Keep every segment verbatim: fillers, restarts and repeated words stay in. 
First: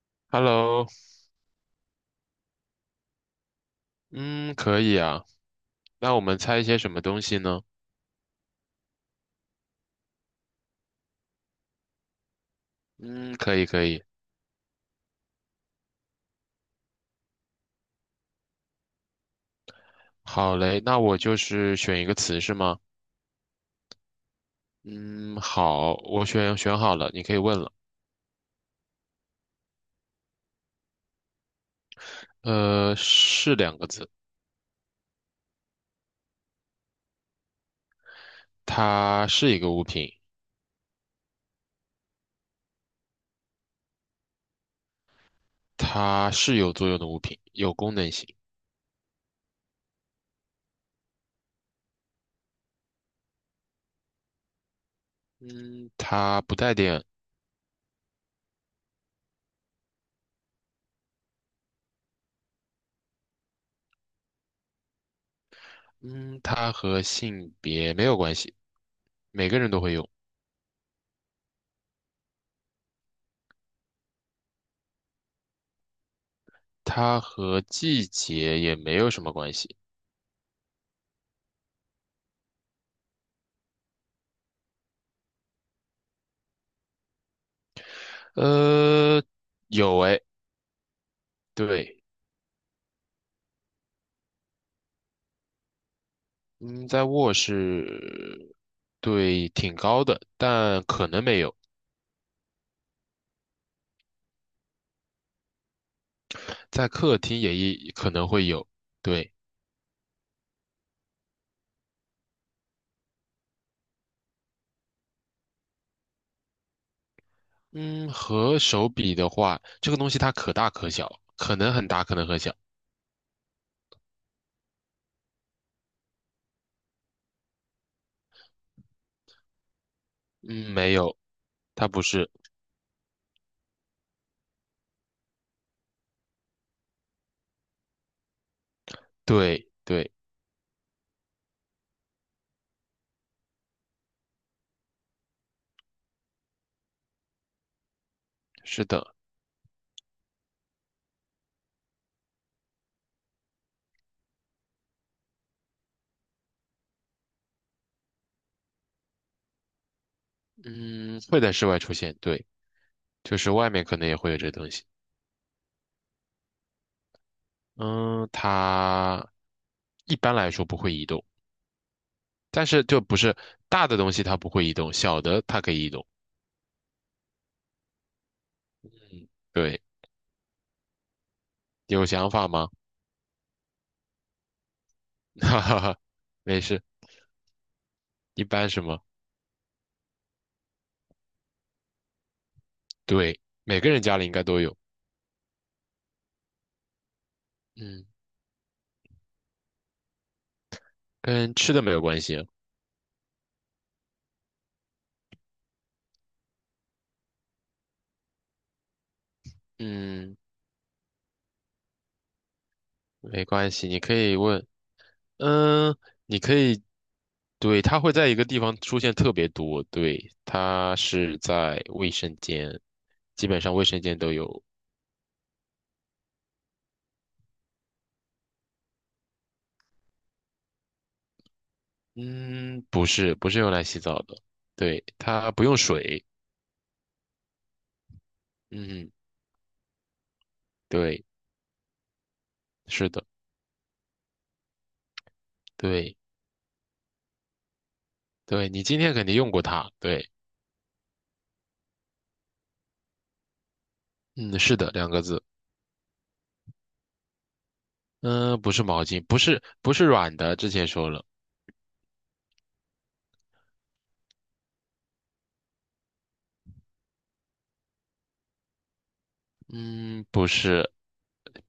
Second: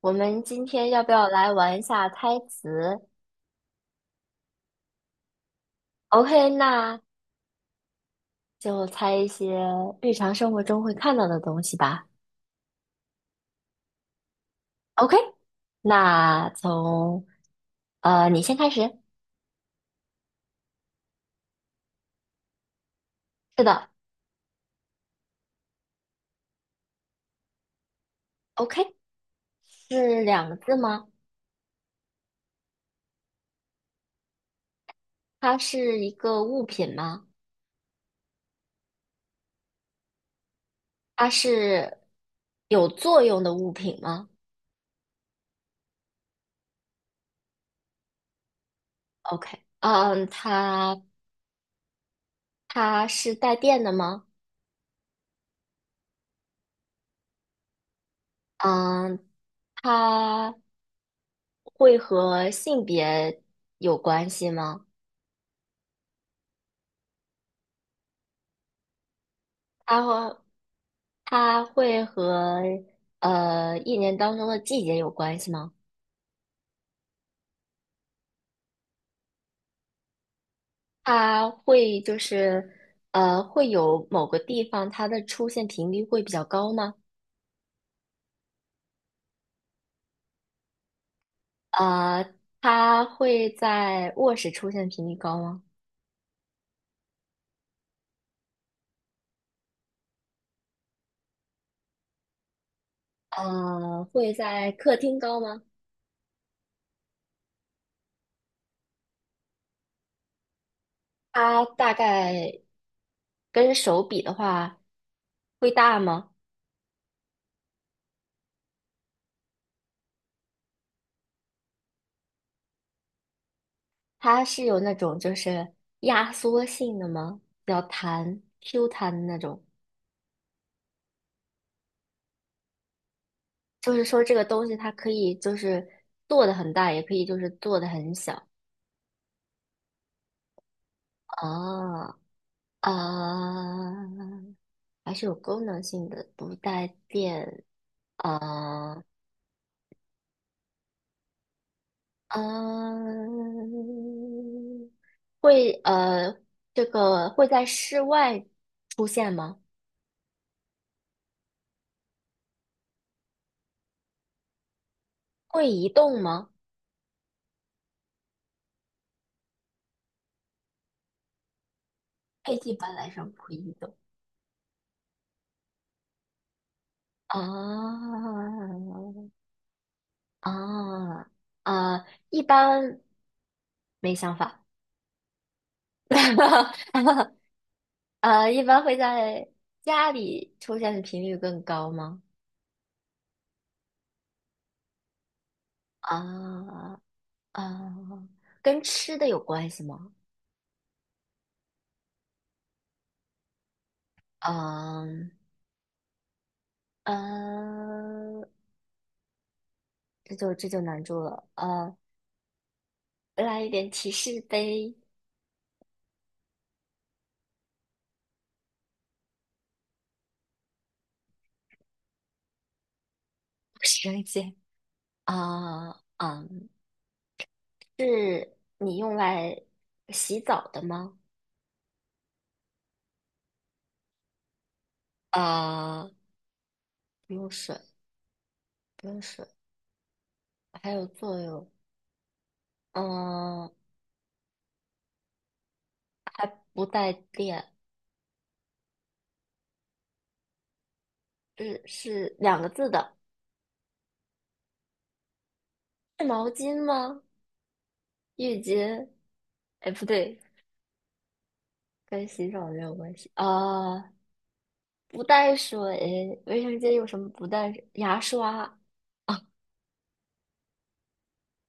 我们今 Hello，天要不要来玩一下猜词嗯，可以啊。那我们？OK，猜一些什那么东西呢？就猜一些日常生活中会看到的东西吧。嗯，可以，可以。OK，那从呃你先开始。好嘞，那我就是选一个词是吗？是的嗯，好，我选选好了，你可以问了。，OK，是两个字吗？呃，是两个字，它是一个物品吗？它是一个物品，它是有作用的物品吗它是有作用的物品，有功能性。？OK，嗯，它它是带电的吗？嗯，它不带电。嗯，它会和性别有关系吗？嗯，它和性别没有关系，每个人都会它用。和它会和呃一年当中的季节有关系吗？它和季节也没有什么关系。它会就是呃会有某个地方它的出现频率会比较高吗？呃，有诶，对。呃，它会在卧室出现频率高吗？嗯，在卧室，对，挺高的，但可能没有，呃，会在客厅高吗？在客厅也一可能会有。对，它大概跟手比的话会大吗？嗯，和手比的话，这个东西它可大可小，可能很大，可能很小。它是有那种就是压缩性的吗？比较弹 Q 弹的那种。嗯，没有，它不是。就是说这个东西它可以就是做的很大，也可以就是做的很小对，对，啊啊，还是有功能性的，不带电是啊的。啊，会呃这个会在室外出现吗？嗯，会在室外出现，对，就是外面可能也会有这东西。会移动吗？嗯，它一般来说不会移动，哎，但一是般就来不说是不会移大动。的东西它不会移动，小的它可以移动。啊嗯，对。啊啊！有想一法吗？般没想法，哈哈哈，没事，一呃，一般般什会么？在家里出现的频率更高吗？对，每个人家里应该都有。啊啊，嗯，跟吃的有关系吗？跟吃的没有关系。嗯嗯，呃这嗯，就这就难住了。呃，没来一关系，点你提可以示问。呗，嗯，你可以，对，它会在一个地方出现特别多。对，它是在卫生间，基本上 我卫生是间扔都姐。有。啊嗯是你用来洗澡的吗？嗯，不是，不是用来洗澡的。对，它不用啊，水。不用水，不嗯，用水，还有对，作用。是的，嗯，对，还不带电，对，你今天肯定用过它。对，是是两个字的。嗯，是的，两个字。是毛巾吗？浴嗯，不是毛巾？巾，不是哎，不不是软对，的，之前说了，跟洗澡没有关系啊。不带水，卫生间有什么不带水牙刷，嗯，不是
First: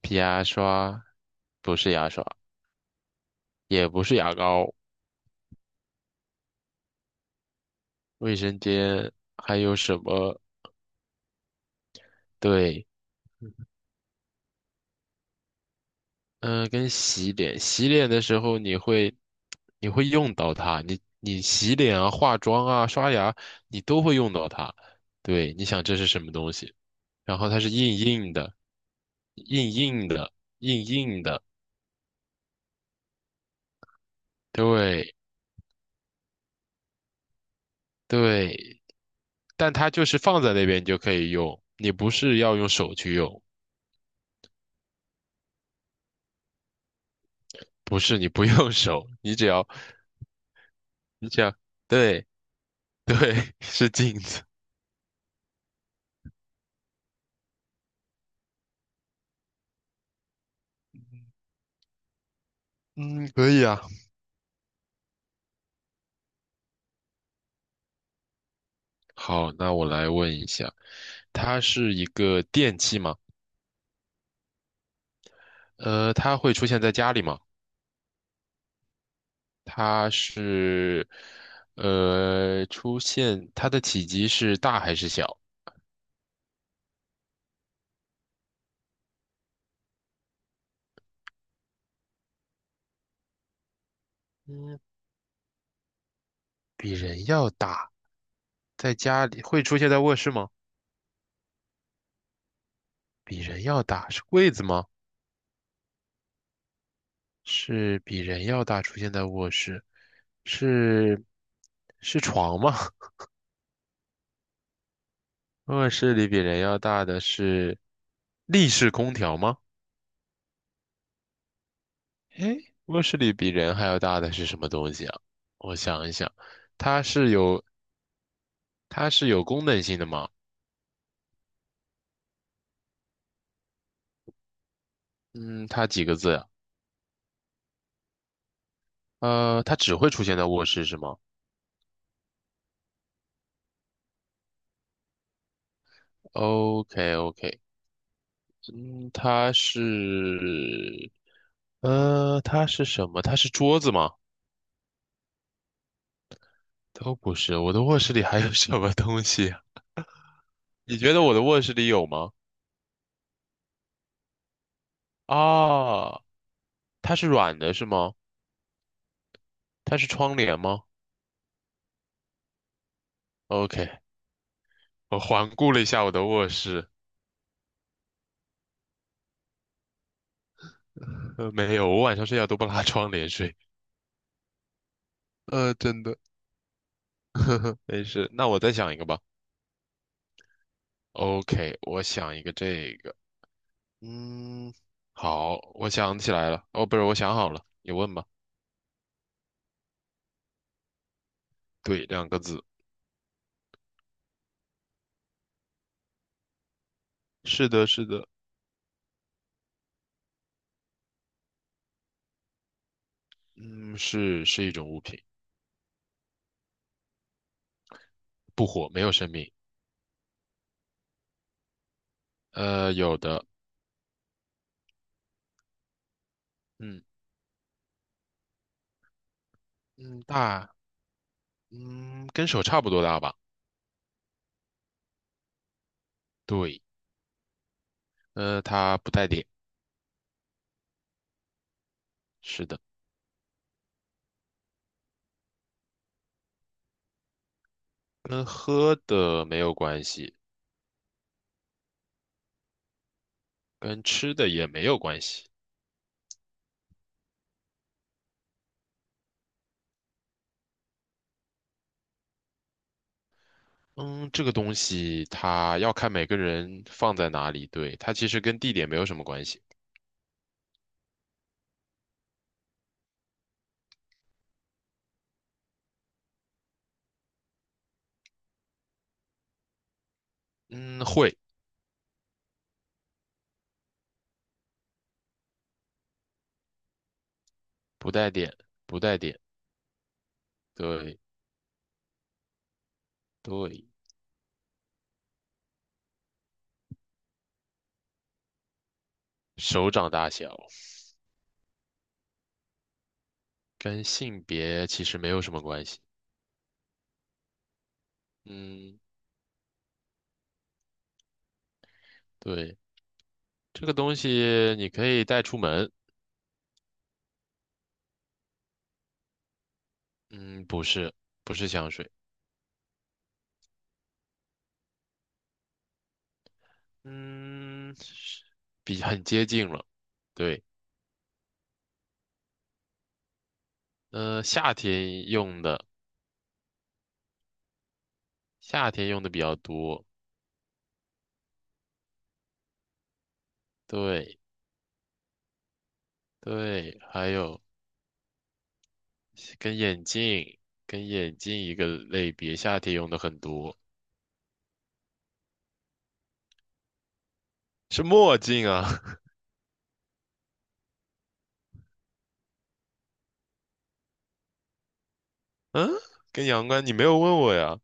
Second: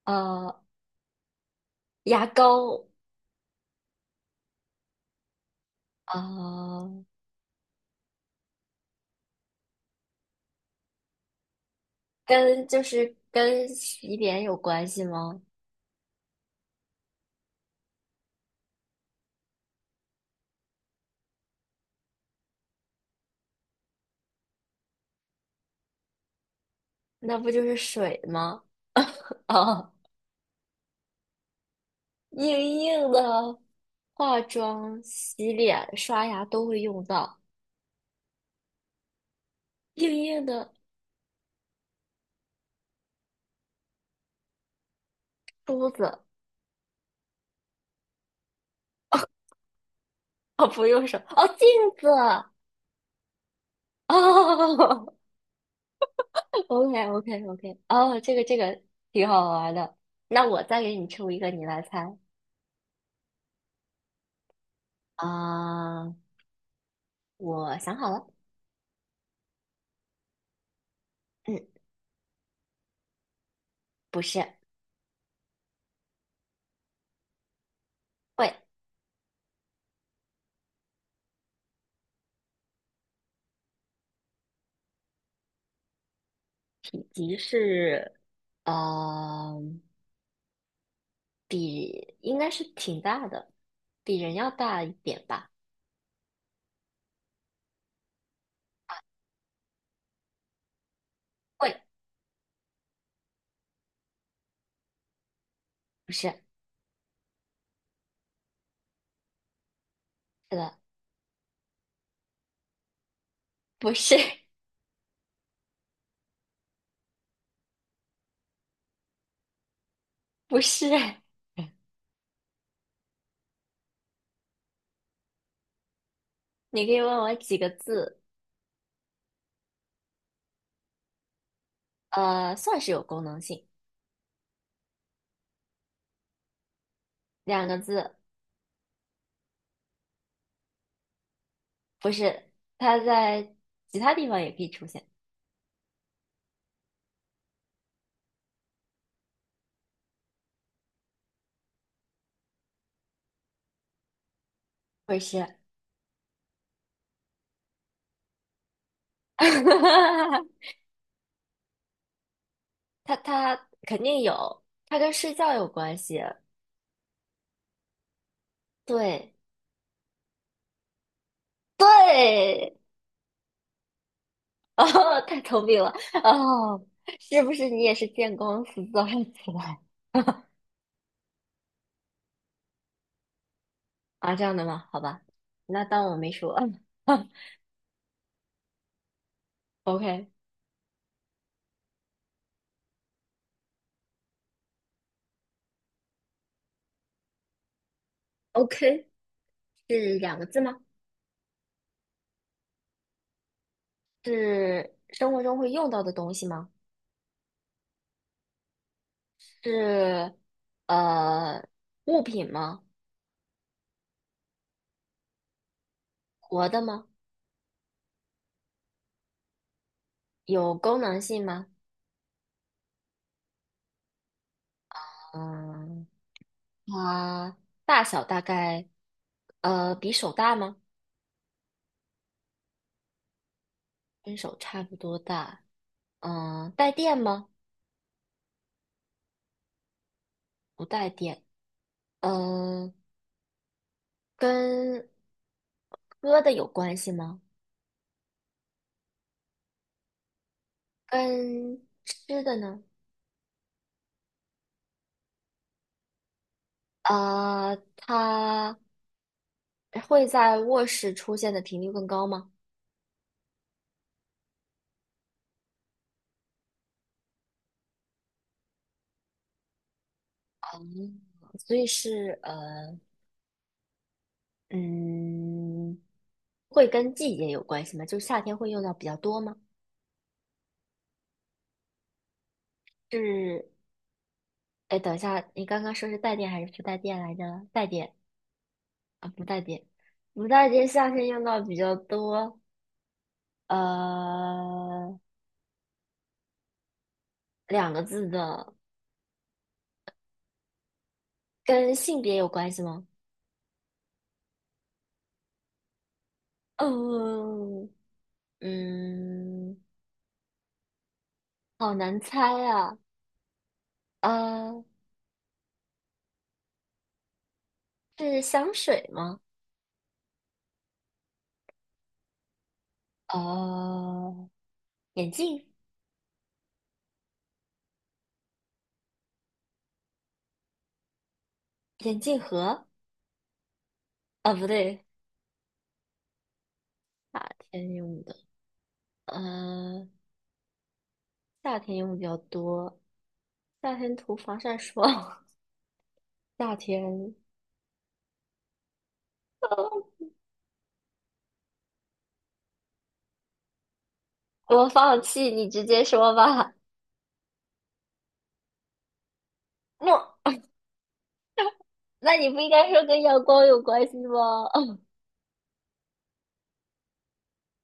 皮牙呃，刷，不是牙牙刷，膏，也不是牙膏，呃，卫生间还有什么？跟就对，是跟洗脸有关系吗？嗯，跟洗脸，洗脸的时候你会你会用到它，你你洗脸啊、化妆啊、刷牙，你都会用到它。对，你想这是什么东西？然那后不它就是是硬水硬的，吗？硬啊，硬的，硬硬的，硬硬的，化妆、对洗脸、刷牙都会用到。对。但它就硬是放硬在那的边你就可以用，你不是要用手去用，梳子，不是你不用手，你只要 哦，不用手，你只哦，要镜子，对哦。对 是镜子，o k o k o k 哦，这个这个挺好玩的。那我再给你出一个，你来猜。嗯，可以啊。啊、我想好了，好，那我来问一下，嗯，它是一个电器吗？不是，呃，它会出现在家里吗？会，它是呃出现它的体积是大还是小？体积是，呃，比应该是挺大的，比人要嗯，大一点吧。比人要大，在家里会出现在卧室吗？会，比人要大，是柜子吗？不是，是比人要大，出现在卧室，是的，是是床吗？不是，卧室里比人要大的是立式空调吗？不是。诶，卧室里比人还要大的是什么东西啊？我想一想，你可以它问是我几有个字，它是有功能性的吗？呃，算是有功能性，嗯，它几个字呀？两个字，呃，它只会出现在卧室是吗不是，它在其他地方也可以出现，？OK OK，嗯，它是呃，它是什么？它是桌子吗？不是。都不是，我的卧室里还有什么东西啊 你觉得我的卧室里有吗？它它肯定有，它跟睡觉有关系。啊，它是软的是吗？对它是窗帘吗对，？OK，我哦，太环聪顾了明一了下我的卧哦，室，是不是你也是见光死早上起来 呃，没有，我晚上睡觉都不拉窗帘睡。啊？这样的吗？好吧，呃，那真当我的，没说。呵呵，没事。那我再想一个吧。OK OK，我想一个这个，嗯，好，我想起来了。哦，不是，我想好了，你问吧。OK，是两个字吗？对，两个字。是生活中会用到的东西吗？是的，是的，是呃物品吗？嗯，是是一种物品，活的吗？不活，没有生命。有功能性吗？呃，有的。嗯，嗯。它大小大概呃比嗯，手大大，吗？嗯，跟手差不多大吧？跟手差不多大。嗯、对，带电吗？呃，它不带点，不带电。是的，嗯、跟喝的有关系吗？跟喝的没有关系，跟吃的呢？跟吃的也没有关系。啊，它会在卧室出现的频率更高吗？嗯，这个东西它要看每个人放在哪里，对，它其实跟地点没有什么关系。嗯，所以是呃，嗯，会跟季节有关系吗？就是夏天会用到比较多吗？嗯，会，是。哎，等一下，你刚刚说是带电还是不带电来着？带不电带点，不带啊，点，不带电，不带电，夏对天用到比较多。对，呃，两个字的，手掌大小，跟性别有关系吗？跟性别其实没有什么关系。嗯嗯，嗯，好难猜对，啊。这个东西呃，你可以带出门。是香水吗？嗯，不是，不是香水。呃，眼镜，嗯，是比很接近了。对，眼镜盒呃，啊，不夏对，天用的，夏天用的，夏天用的比较多。嗯，夏天用比较多，夏天涂对防晒霜，夏对，还天。有跟眼镜，跟眼镜一个类别，夏天用的很多，我放弃，你直接说吧。是墨镜啊。那那你不应该说跟阳光有关系吗？嗯，跟阳光，你没有问我呀。